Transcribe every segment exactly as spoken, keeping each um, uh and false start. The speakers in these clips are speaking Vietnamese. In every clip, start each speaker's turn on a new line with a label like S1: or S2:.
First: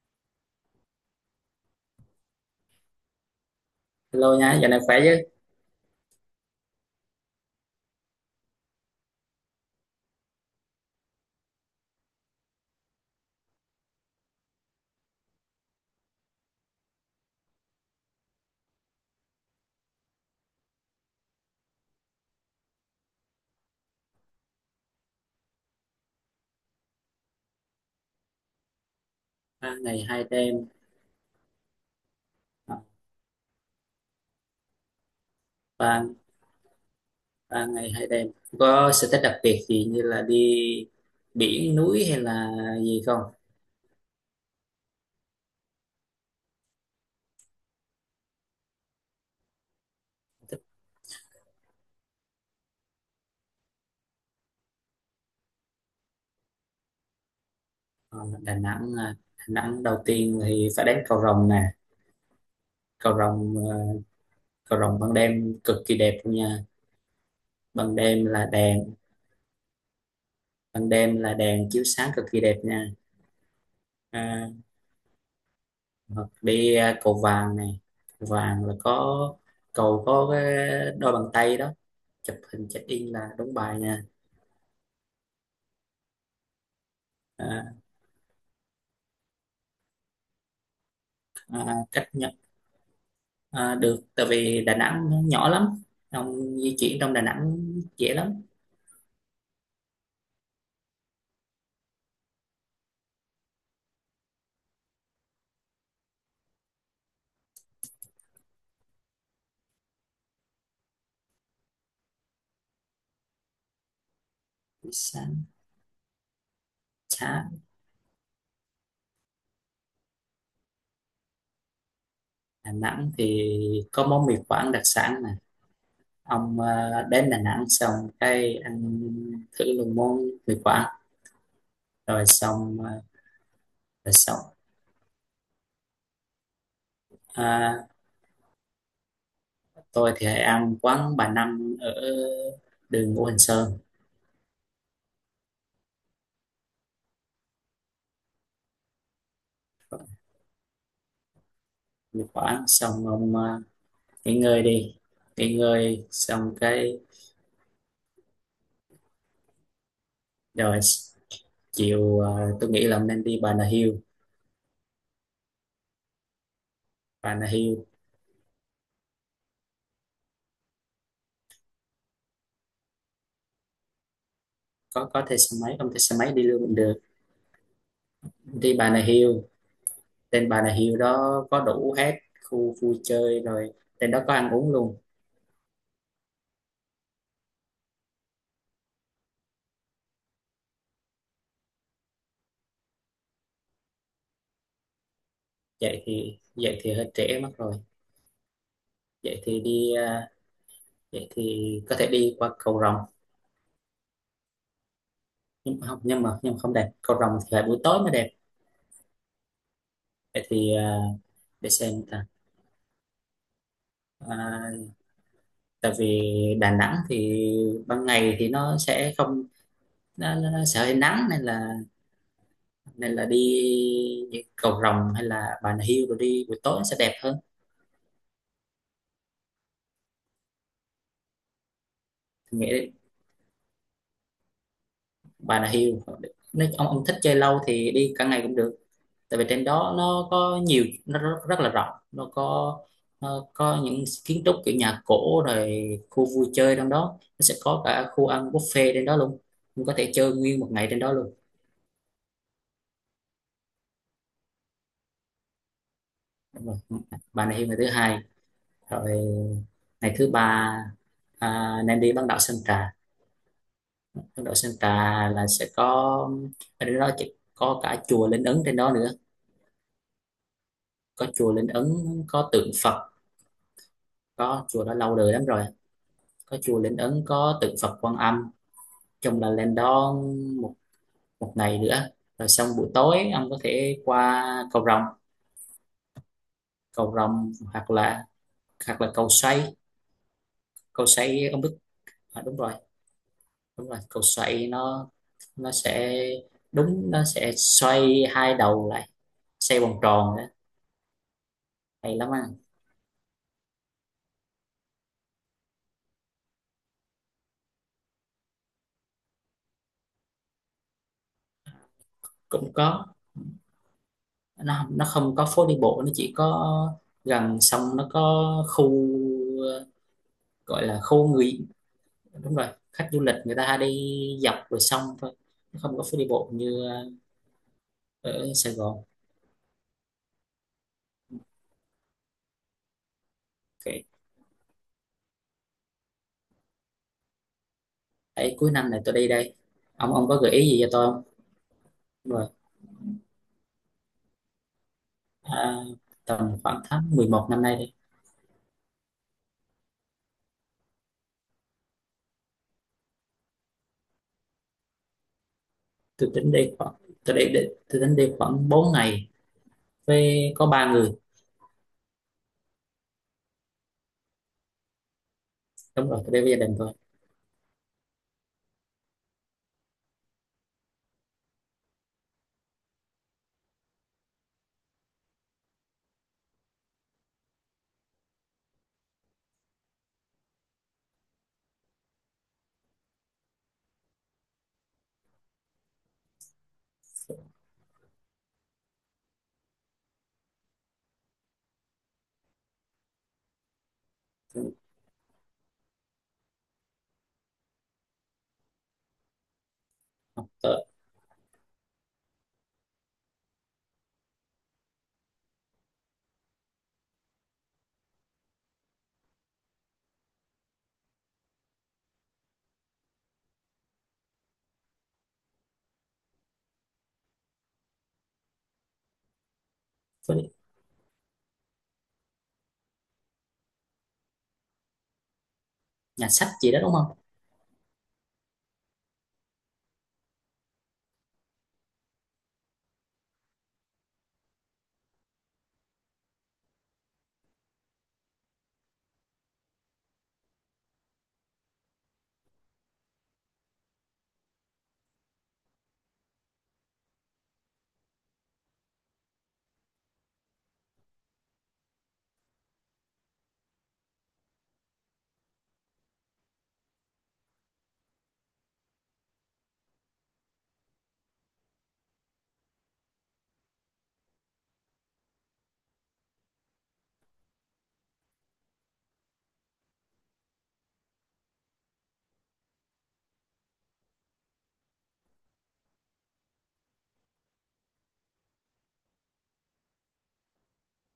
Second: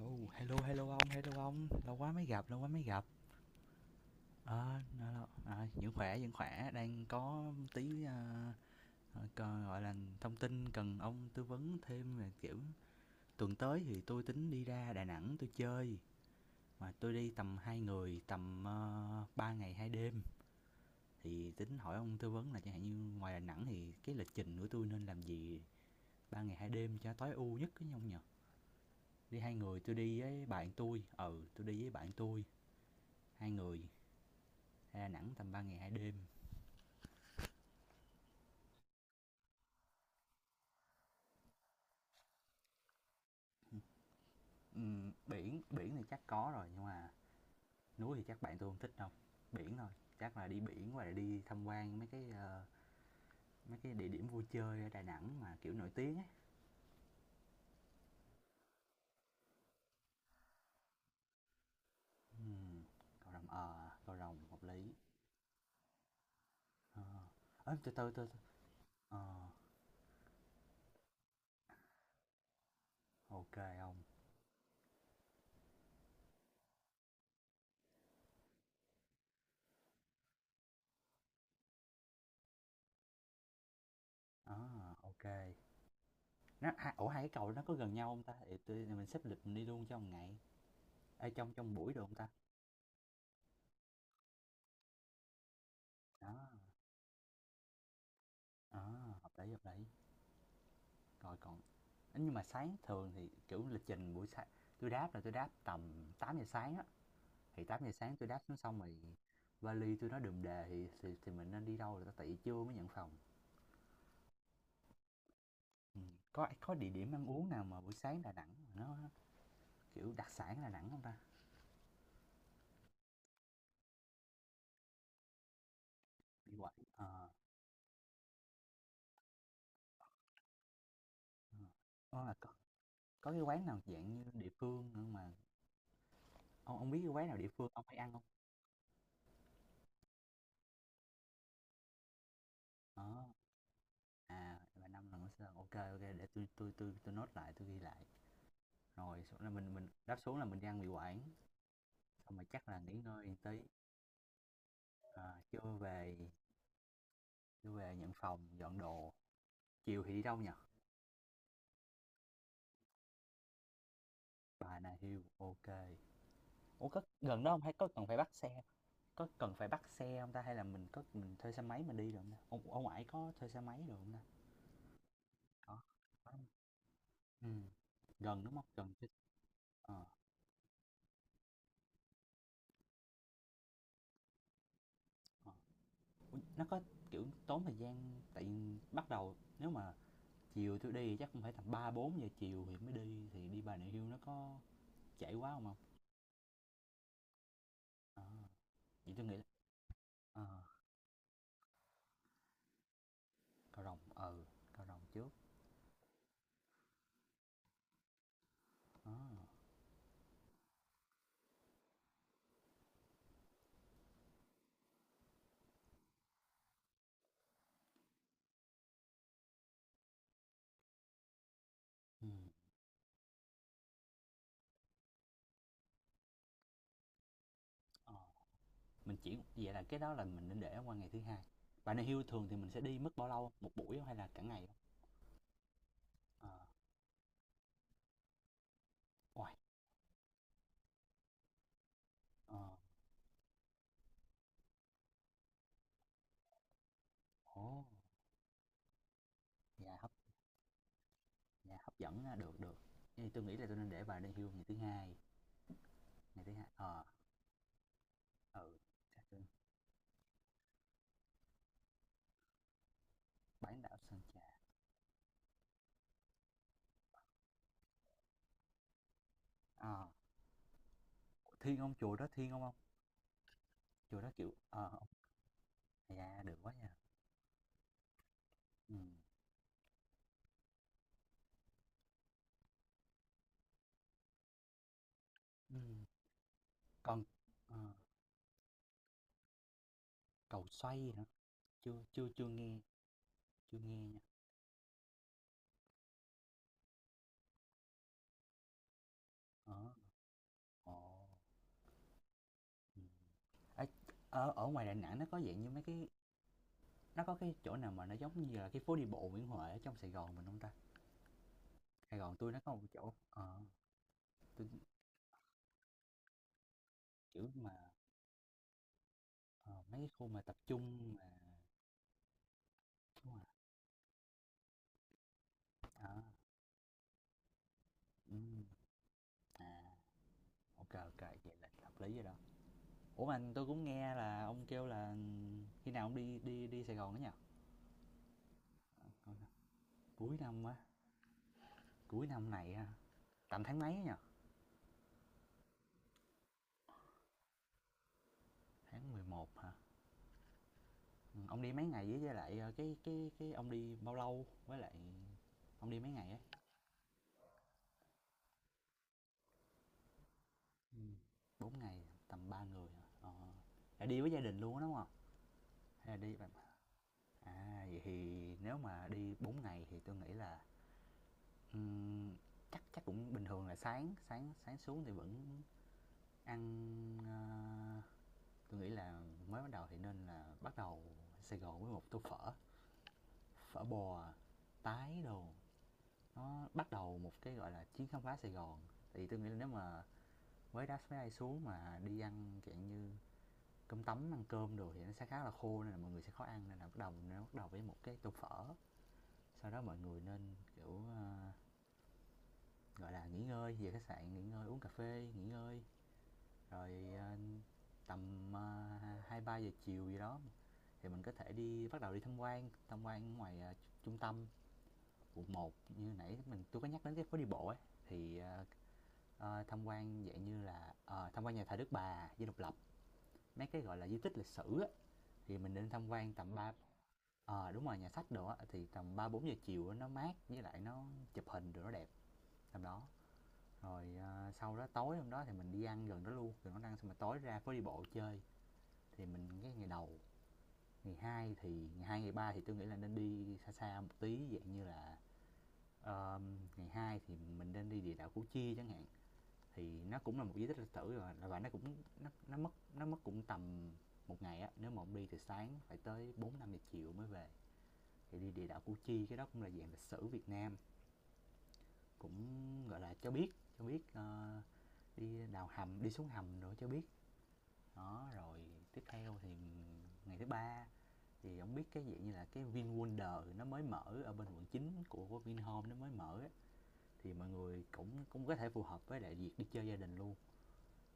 S1: Ồ, hello hello ông, hello ông, lâu quá mới gặp, lâu quá mới gặp.
S2: Hello nhá, giờ này
S1: Ờ,
S2: khỏe chứ?
S1: nó- à, vẫn khỏe, vẫn khỏe, đang có tí à, ờ, co- gọi là thông tin cần ông tư vấn thêm về kiểu tuần tới thì tôi tính đi ra Đà Nẵng tôi chơi, mà tôi đi tầm hai người, tầm uh, ba ngày hai đêm. Thì tính hỏi ông tư vấn là chẳng hạn như ngoài Đà Nẵng thì cái lịch trình của tôi nên làm gì ba ngày hai đêm cho tối ưu nhất cái ông nhỉ? Đi hai
S2: Ba
S1: người, tôi
S2: ngày
S1: đi
S2: hai
S1: với
S2: đêm,
S1: bạn tôi, ừ, tôi đi với bạn tôi,
S2: à,
S1: hai người, Đà Nẵng tầm ba ngày hai
S2: ba
S1: đêm.
S2: ba ngày hai đêm. Có sở thích đặc biệt gì như là đi biển núi hay là gì không?
S1: Ừm, Biển biển thì chắc có rồi nhưng mà núi thì chắc bạn tôi không thích đâu. Biển thôi, chắc là đi biển và đi tham quan mấy cái ờ, mấy cái địa điểm vui chơi ở Đà Nẵng mà kiểu nổi tiếng ấy.
S2: Ờ, Đà Nẵng, à, Đà Nẵng đầu tiên thì phải đến cầu Rồng nè.
S1: Ừm,
S2: Cầu
S1: cầu rồng
S2: Rồng,
S1: ờ
S2: ờ,
S1: à, cầu rồng hợp
S2: cầu
S1: lý.
S2: Rồng ban đêm cực kỳ đẹp luôn nha.
S1: Ờ, ơ từ
S2: Ban
S1: từ
S2: đêm
S1: từ,
S2: là đèn,
S1: ờ,
S2: ban đêm là đèn chiếu sáng cực kỳ đẹp nha.
S1: ok không,
S2: À, hoặc đi à, cầu Vàng này, cầu Vàng là có cầu có cái đôi bàn tay đó, chụp hình check in là đúng bài nha.
S1: ờ à, ok. Nó ha- ủa, hai cái cầu nó có
S2: À,
S1: gần nhau không ta? Thì tôi, mình xếp lịch mình đi luôn trong ngày, ở trong trong
S2: à,
S1: buổi được
S2: cách
S1: không ta?
S2: nhận à, được tại vì Đà Nẵng nó nhỏ lắm,
S1: Đó,
S2: ông di chuyển trong Đà Nẵng dễ lắm.
S1: ờ, hợp lý hợp lý. Rồi còn ấy, nhưng mà sáng thường thì, kiểu, lịch trình buổi sáng tôi đáp là tôi đáp tầm tám giờ sáng á, thì tám giờ sáng tôi đáp xuống xong rồi vali tôi nó đùm đề thì thì thì mình nên đi đâu là tại vì trưa mới nhận phòng.
S2: sáng
S1: Ừm, có có địa điểm ăn uống
S2: sáng
S1: nào mà buổi sáng Đà Nẵng mà nó, kiểu, đặc sản Đà Nẵng không ta?
S2: Đà Nẵng thì có món mì Quảng đặc sản nè
S1: Đi
S2: ông,
S1: quẩy
S2: à,
S1: ờ,
S2: đến Đà Nẵng xong cái ăn thử luôn món mì Quảng
S1: ờ. Ơ,
S2: rồi
S1: mà có
S2: xong, à,
S1: có cái quán nào
S2: rồi
S1: dạng như địa
S2: xong,
S1: phương nữa mà ông ông biết cái quán nào địa phương ông
S2: à,
S1: hay ăn không?
S2: tôi thì hay ăn quán bà Năm ở
S1: Ờ,
S2: đường Ngũ Hành Sơn.
S1: à, là năm lần ở Sài, ok. Ô, để tôi tôi tôi tôi note lại, tôi ghi lại. Rồi là mình mình đáp xuống là mình đi ăn mì quảng,
S2: Mì
S1: xong rồi
S2: Quảng
S1: chắc là nghỉ
S2: xong
S1: ngơi một
S2: ông,
S1: tí,
S2: à, nghỉ ngơi đi,
S1: à,
S2: nghỉ
S1: trưa
S2: ngơi
S1: về,
S2: xong cái
S1: chưa về nhận phòng dọn đồ. Chiều thì đi đâu nhỉ?
S2: rồi chiều à, tôi nghĩ là ông nên đi Bà Nà Hills.
S1: Bà Nà Hills ok, ủa có
S2: Bà
S1: gần
S2: Nà
S1: đó không hay có
S2: Hills
S1: cần phải bắt xe, có cần phải bắt xe không ta, hay là mình có mình thuê xe máy mình đi được không ta, ông ông ải có thuê xe máy được không ta,
S2: có có thuê xe máy
S1: có
S2: không thuê xe
S1: có
S2: máy đi
S1: không?
S2: luôn cũng được.
S1: Ừ, gần đúng không,
S2: Đi Bà
S1: gần
S2: Nà
S1: chứ,
S2: Hills
S1: ờ,
S2: trên Bà Nà Hills đó có đủ hết khu vui chơi rồi, trên đó có ăn uống luôn.
S1: ờ. Ủa, nó có kiểu tốn thời gian tại bắt đầu, nếu mà chiều tôi đi chắc cũng phải tầm ba bốn giờ chiều thì mới đi thì đi Bà Nà Hills nó có trễ quá không không,
S2: Vậy thì vậy thì hơi trễ mất rồi,
S1: à, vậy tôi nghĩ
S2: vậy
S1: là
S2: thì đi à,
S1: ờ,
S2: vậy thì có thể đi qua cầu Rồng,
S1: Cao Rồng ừ, Cao Rồng trước.
S2: nhưng mà không nhưng mà nhưng mà không đẹp, cầu Rồng thì phải buổi tối mới đẹp.
S1: Ờ,
S2: Vậy thì à, để xem ta, à, tại vì Đà Nẵng thì ban ngày thì nó sẽ không, nó, nó nó sẽ hơi nắng nên là,
S1: ừ,
S2: nên là đi những cầu rồng hay là Bà Nà Hills rồi đi buổi tối nó sẽ đẹp hơn.
S1: ờ. Mình chỉ vậy là cái đó là mình nên để qua ngày thứ hai. Bà Nà Hills thường thì
S2: Thì
S1: mình sẽ
S2: nghĩ
S1: đi mất bao lâu, một buổi không hay là cả ngày không?
S2: Bà Nà Hills,
S1: Ờ,
S2: nếu ông ông thích chơi lâu thì đi cả ngày cũng được, tại vì
S1: uầy,
S2: trên đó nó có nhiều, nó rất, rất là rộng, nó
S1: ờ,
S2: có, nó có những kiến trúc kiểu nhà cổ rồi khu vui chơi, trong đó nó sẽ
S1: ồ,
S2: có cả khu ăn buffet trên đó luôn, mình
S1: dạ
S2: có
S1: hấp,
S2: thể chơi nguyên một ngày trên đó luôn.
S1: dạ hấp dẫn ha, được được. Thì tôi nghĩ là tôi nên để bà Lê Hưu ngày thứ hai, ngày thứ hai.
S2: Đúng rồi.
S1: Ờ,
S2: Bà Nà Hills ngày thứ hai,
S1: ừ,
S2: rồi
S1: chắc tôi
S2: ngày thứ ba à, nên đi bán đảo Sơn Trà.
S1: bán đảo Sơn Trà.
S2: Ấn Độ Santa là sẽ có, ở đó chỉ có cả chùa Linh Ứng trên đó nữa,
S1: Ờ,
S2: có chùa Linh
S1: Thiên ông chùa
S2: Ứng
S1: đó,
S2: có
S1: Thiên ông
S2: tượng
S1: không?
S2: Phật,
S1: Chùa đó kiểu,
S2: có chùa
S1: ờ,
S2: đó lâu đời lắm rồi,
S1: dạ, được
S2: có
S1: quá
S2: chùa
S1: nha.
S2: Linh Ứng có tượng Phật Quan Âm.
S1: Ừm,
S2: Chung là lên đó một, một ngày nữa, rồi xong buổi tối ông có thể qua cầu Rồng,
S1: ừm,
S2: cầu
S1: còn,
S2: Rồng
S1: ờ,
S2: hoặc là, hoặc là cầu Xoay.
S1: cầu xoay
S2: Cầu
S1: gì nữa,
S2: Xoay ông biết,
S1: Chưa chưa
S2: à,
S1: chưa
S2: đúng rồi,
S1: nghe, chưa
S2: đúng
S1: nghe
S2: rồi,
S1: nha.
S2: cầu Xoay nó nó sẽ, đúng, nó sẽ xoay hai đầu lại,
S1: Ờ,
S2: xoay vòng tròn đó,
S1: ồ,
S2: hay lắm anh.
S1: ừm. Ấy, ở ở ngoài Đà Nẵng nó có dạng như mấy cái, nó có cái chỗ nào mà nó giống như là cái phố đi bộ Nguyễn Huệ ở trong Sài Gòn mình hông ta? Sài Gòn tôi nó có
S2: Cũng
S1: một
S2: có,
S1: chỗ ờ, tui
S2: nó nó không có phố đi bộ, nó chỉ có
S1: kiểu
S2: gần
S1: mà,
S2: sông, nó có khu
S1: ờ,
S2: ờ,
S1: mấy cái khu mà tập
S2: gọi
S1: trung
S2: là
S1: mà
S2: khu người, đúng rồi, khách du
S1: đúng
S2: lịch
S1: rồi,
S2: người ta hay đi dọc bờ sông thôi, nó không có phố
S1: đó,
S2: đi bộ như ờ, ở
S1: ừm,
S2: Sài Gòn.
S1: à, ô kê, vậy là hợp lý rồi đó. Ủa, mà tôi cũng
S2: Ok.
S1: nghe là ông kêu là khi nào ông đi đi đi Sài Gòn đó nhỉ?
S2: Đấy, cuối năm này tôi đi
S1: Ờ,
S2: đây, ông ông
S1: cuối
S2: có gợi
S1: năm
S2: ý
S1: á,
S2: gì cho tôi không?
S1: cuối
S2: Đúng rồi.
S1: năm này ha, tầm tháng mấy á nhỉ?
S2: À, tầm khoảng tháng mười một năm nay đi.
S1: Tháng mười một hả? Ừ, ông đi mấy ngày với với lại ờ, cái cái cái ông đi bao lâu với lại ông đi mấy ngày
S2: Tôi
S1: ấy?
S2: tính đi khoảng, tôi đi, đi, tôi tính đi khoảng bốn ngày với có ba
S1: Ừ.
S2: người.
S1: bốn ngày tầm ba người hả? Ờ. Là đi với gia đình luôn á đúng không?
S2: Đúng
S1: Hay
S2: rồi,
S1: là
S2: tôi
S1: đi
S2: đi
S1: bạn?
S2: với gia đình thôi.
S1: À vậy thì nếu mà đi bốn ngày thì tôi nghĩ là ừm, chắc chắc cũng bình thường là sáng sáng sáng xuống thì vẫn ăn, ờ, tôi nghĩ là mới bắt đầu thì nên là bắt đầu Sài Gòn với một tô phở, phở bò tái đồ, nó bắt đầu một cái gọi là chuyến khám phá Sài Gòn. Thì tôi nghĩ là nếu mà với đá máy bay xuống mà đi ăn dạng như cơm tấm ăn cơm đồ thì nó sẽ khá là khô nên là mọi người sẽ khó ăn, nên là bắt đầu nó bắt đầu với một cái tô phở, sau đó mọi người nên
S2: Tôi,
S1: kiểu ờ, gọi là nghỉ ngơi về khách sạn nghỉ ngơi uống cà phê nghỉ ngơi, rồi ờ, tầm ờ, hai ba giờ chiều gì đó thì mình có thể đi bắt đầu đi tham quan tham quan ngoài ờ, trung tâm quận một như nãy mình tôi có nhắc đến cái phố đi bộ ấy, thì ờ, ờ, tham quan dạng
S2: với
S1: như là ờ, tham quan nhà thờ Đức Bà, Dinh Độc Lập, mấy cái gọi là di tích lịch sử á, thì mình nên tham
S2: nhà
S1: quan
S2: sách
S1: tầm
S2: gì
S1: ba,
S2: đó đúng không?
S1: ờ à, đúng rồi nhà sách đồ á thì tầm ba bốn giờ chiều á, nó mát với lại nó chụp hình rồi nó đẹp tầm đó. Rồi ờ, sau đó tối hôm đó thì mình đi ăn gần đó luôn, rồi nó ăn xong mà tối ra phố đi bộ chơi thì mình cái ngày đầu ngày hai thì ngày hai ngày ba thì tôi nghĩ là nên đi xa xa một tí dạng như là ờ, ngày hai thì mình nên đi địa đạo Củ Chi chẳng hạn, thì nó cũng là một di tích lịch sử rồi và nó cũng nó, nó mất nó mất cũng tầm một ngày á, nếu mà ông đi từ sáng phải tới bốn năm giờ chiều mới về, thì đi địa đạo Củ Chi cái đó cũng là dạng lịch sử Việt Nam, cũng gọi là cho biết, cho biết ờ, đi đào hầm đi xuống hầm rồi cho biết. Đó rồi tiếp theo thì ngày thứ ba thì ông biết cái dạng như là cái VinWonder nó mới mở ở bên quận chín của Vinhome nó mới mở á, thì mọi người cũng cũng có thể phù hợp với đại việc đi chơi gia đình luôn.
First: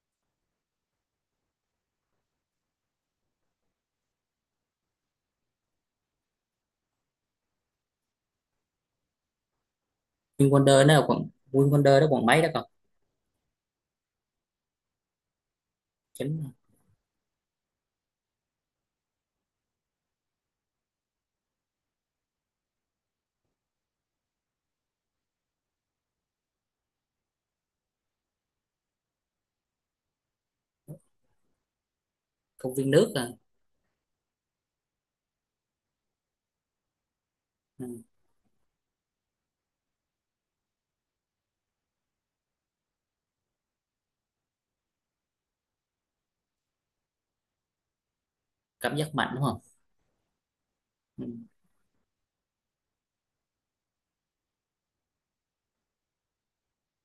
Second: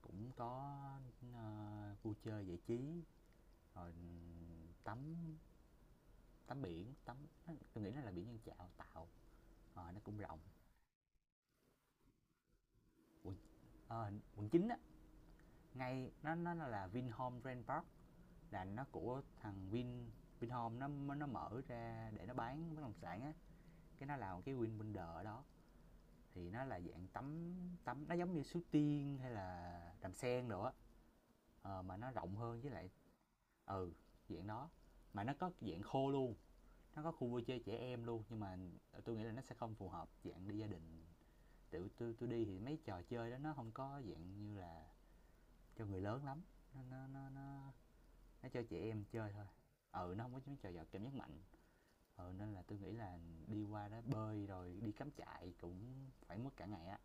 S1: Cũng có, ơ, vui chơi giải trí, rồi tắm, tắm biển, tắm, tôi nghĩ nó là biển Nhân Chạo, Tạo, ờ, nó cũng rộng.
S2: Vinwonder nó là quận, Vinwonder đó quận mấy đó cậu?
S1: Quận ờ, quận chín á, ngay nó
S2: Chính
S1: nó là Vinhome Grand Park, là nó của thằng Vin, Vinhome nó nó mở ra để nó bán bất động sản á, cái nó làm cái Vinwonders ở đó. Thì nó là dạng tắm, tắm nó giống như Suối Tiên hay là Đàm Sen đồ á, ờ, mà nó rộng hơn với
S2: công
S1: lại
S2: viên nước à.
S1: ừ, dạng đó, mà nó có dạng khô luôn. Nó có khu vui chơi trẻ em
S2: Ừ,
S1: luôn nhưng mà tôi nghĩ là nó sẽ không phù hợp dạng đi gia đình, tự tôi tôi đi thì mấy trò chơi đó nó không có dạng như là cho người lớn lắm, nó nó nó nó nó cho trẻ
S2: cảm
S1: em
S2: giác mạnh
S1: chơi
S2: đúng
S1: thôi,
S2: không?
S1: ừ nó không có mấy trò giò cảm giác
S2: Ừ.
S1: mạnh. Ừ nên là tôi nghĩ là đi qua đó bơi rồi đi cắm trại cũng phải mất cả ngày á.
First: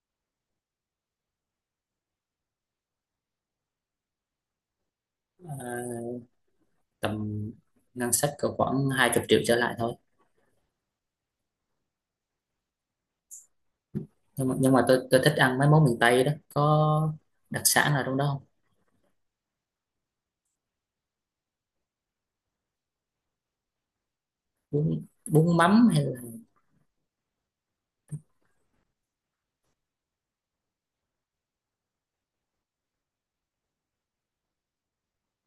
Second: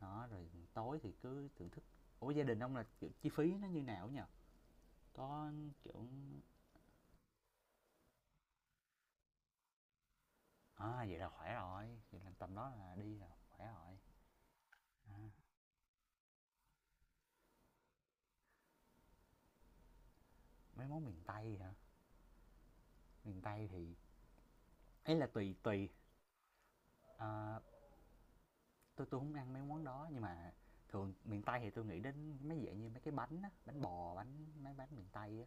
S1: Đó rồi tối thì cứ thưởng thức, ủa gia đình ông là kiểu chi phí nó như nào á, có kiểu,
S2: À, tầm ngân sách cỡ khoảng hai mươi triệu trở lại thôi.
S1: à vậy là khỏe rồi, vậy là tầm đó là đi là khỏe rồi.
S2: Nhưng mà, nhưng mà tôi tôi thích ăn mấy món miền Tây đó, có đặc sản nào trong đó không?
S1: Mấy món miền tây hả, miền Tây thì
S2: bún
S1: ấy là tùy
S2: bún
S1: tùy,
S2: mắm hay là
S1: à, tôi tôi không ăn mấy món đó, nhưng mà thường miền Tây thì tôi nghĩ đến mấy dạng như mấy cái bánh á, bánh bò, bánh mấy bánh miền Tây á,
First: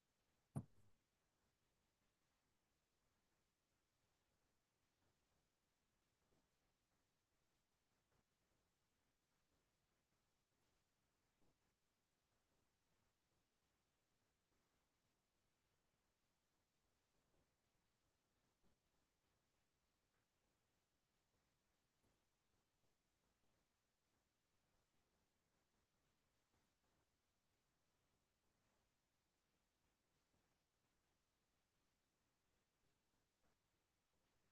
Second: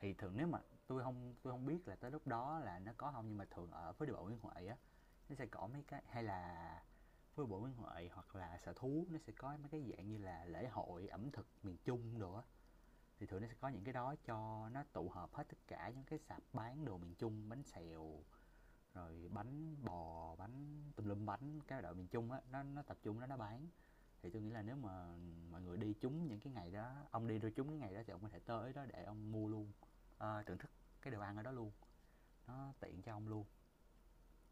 S1: thì thường nếu mà tôi không, tôi không biết là tới lúc đó là nó có không nhưng mà thường ở phố đi bộ Nguyễn Huệ á, nó sẽ có mấy cái hay là phố đi bộ Nguyễn Huệ hoặc là Sở Thú nó sẽ có mấy cái dạng như là lễ hội ẩm thực miền Trung đồ á, thì thường nó sẽ có những cái đó cho nó tụ hợp hết tất cả những cái sạp bán đồ miền Trung, bánh xèo, rồi bánh bò, bánh tùm lum bánh, cái đội miền Trung á, nó nó tập trung đó nó bán. Thì tôi nghĩ là nếu mà mọi người đi trúng những cái ngày đó, ông đi rồi trúng cái ngày đó thì ông có thể tới đó để ông mua luôn, ờ, thưởng thức cái đồ ăn ở đó luôn, nó tiện cho ông luôn.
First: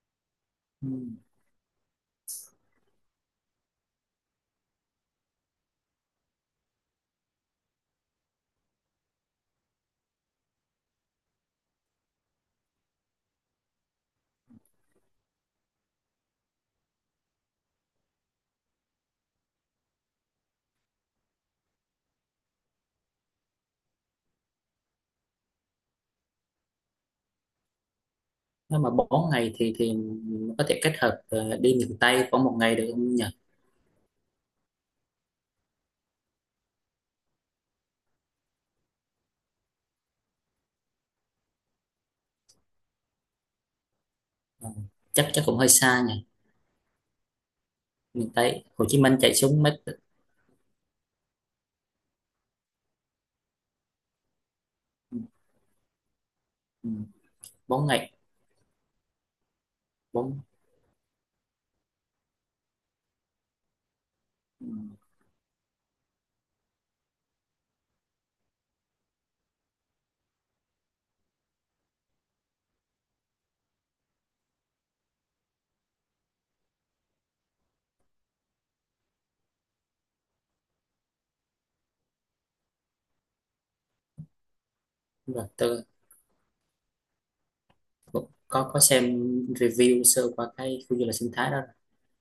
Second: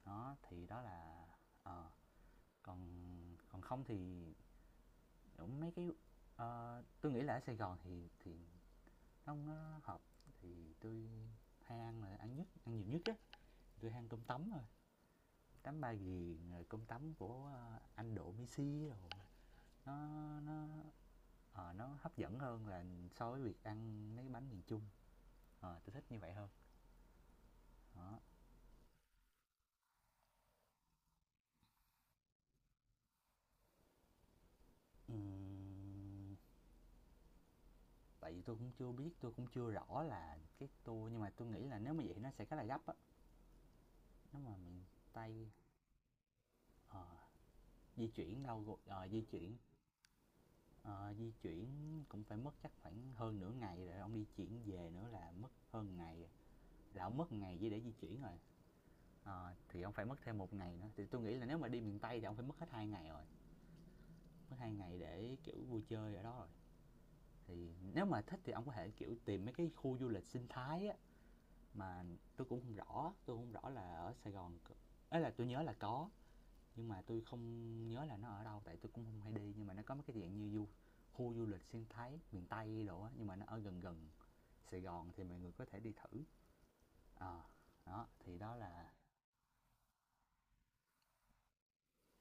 S1: Đó, thì đó
S2: ừ.
S1: là ờ, còn còn không thì cũng mấy cái ờ, tôi nghĩ là ở Sài Gòn thì thì nó nó hợp, thì tôi hay ăn là ăn nhất, ăn nhiều nhất á, tôi hay ăn cơm tấm, rồi tắm ba ghiền, rồi cơm tấm của ờ, anh độ messi, rồi nó nó ờ, nó hấp dẫn hơn là so với việc ăn mấy cái bánh miền trung, à tôi thích như vậy hơn. Đó,
S2: Nếu mà bốn ngày thì thì mình có thể kết hợp ờ, đi miền Tây khoảng một ngày được không nhỉ?
S1: ừm, tại vì tôi cũng chưa biết, tôi cũng chưa rõ là cái tour, nhưng mà tôi nghĩ là nếu mà vậy nó sẽ khá là gấp á, nếu mà
S2: Ờ,
S1: miền
S2: chắc chắc
S1: tây
S2: cũng hơi xa nhỉ,
S1: ờ, di
S2: miền
S1: chuyển đâu
S2: Tây
S1: rồi-
S2: Hồ Chí
S1: ờ,
S2: Minh
S1: di
S2: chạy
S1: chuyển
S2: xuống mấy,
S1: ờ, di chuyển cũng phải mất chắc khoảng hơn nửa ngày rồi ông đi chuyển về nữa
S2: ừ,
S1: là mất hơn ngày rồi.
S2: ừ,
S1: Là ông mất ngày chỉ để
S2: bốn
S1: di
S2: ngày,
S1: chuyển rồi. Ờ, thì ông phải mất thêm
S2: bốn,
S1: một ngày nữa, thì tôi nghĩ là nếu mà đi miền Tây thì ông phải mất hết hai ngày rồi, mất
S2: ừ,
S1: hai ngày để kiểu vui chơi ở đó rồi. Thì nếu mà thích thì ông có thể kiểu tìm mấy cái khu du lịch sinh thái á, mà tôi cũng không rõ, tôi không rõ là ở Sài Gòn ấy là tôi nhớ là có, nhưng mà tôi không nhớ là nó ở đâu tại tôi cũng không hay đi, nhưng mà nó có mấy cái dạng như du, khu du lịch sinh thái miền Tây đồ á nhưng mà nó ở gần gần Sài Gòn, thì
S2: đúng
S1: mọi
S2: rồi,
S1: người có thể
S2: tôi
S1: đi thử. Ờ, đó
S2: cũng
S1: thì đó
S2: có có
S1: là
S2: xem review sơ qua cái khu du lịch sinh thái đó.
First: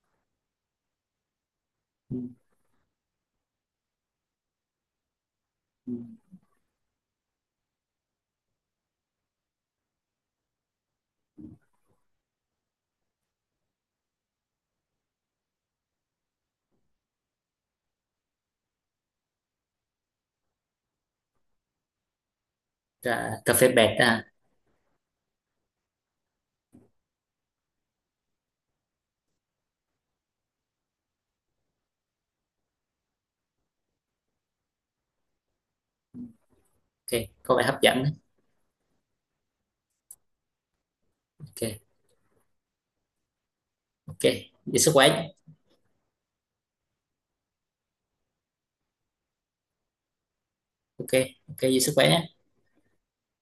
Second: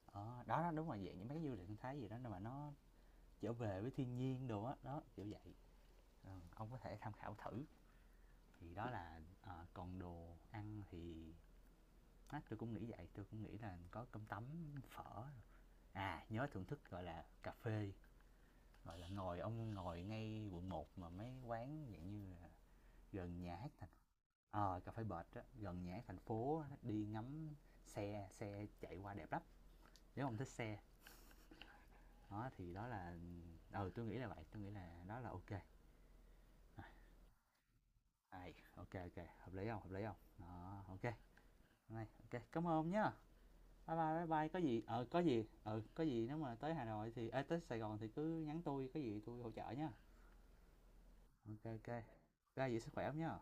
S1: ờ, đó, đó đúng là dạng những mấy cái du lịch sinh thái gì đó
S2: Ừ,
S1: nhưng mà nó trở về với thiên nhiên đồ á, đó đó kiểu vậy.
S2: ừ.
S1: Ừ, ông có thể tham khảo thử. Thì đó là ờ, còn đồ ăn thì á, tôi cũng nghĩ vậy, tôi cũng nghĩ là có cơm tấm, phở, à nhớ thưởng thức gọi là cà phê, gọi là ngồi ông ngồi ngay quận một mà mấy quán dạng như là
S2: Cà,
S1: gần
S2: cà
S1: nhà
S2: phê
S1: hát thành,
S2: bẹt à?
S1: ờ à, cà phê bệt á gần nhà hát thành phố á, đi ngắm xe, xe chạy qua đẹp lắm nếu ông thích xe. Đó thì đó là ừ tôi nghĩ là vậy, tôi nghĩ là đó là ok.
S2: Ok, có vẻ hấp dẫn đấy.
S1: Hay, ok ok, hợp lý không? Hợp lý không? Đó, ok.
S2: Ok.
S1: Này, ok, cảm ơn nhá. Bye bye,
S2: Ok,
S1: bye bye, có
S2: giữ
S1: gì
S2: sức
S1: ờ, có
S2: khỏe.
S1: gì ừ, có gì nếu mà tới Hà Nội thì ê, tới Sài Gòn thì cứ nhắn tôi, có gì tôi hỗ trợ nha.
S2: Ok. Ok,
S1: Ok,
S2: giữ
S1: ok.
S2: sức khỏe nhé.
S1: Ra vậy sức khỏe hông nhá.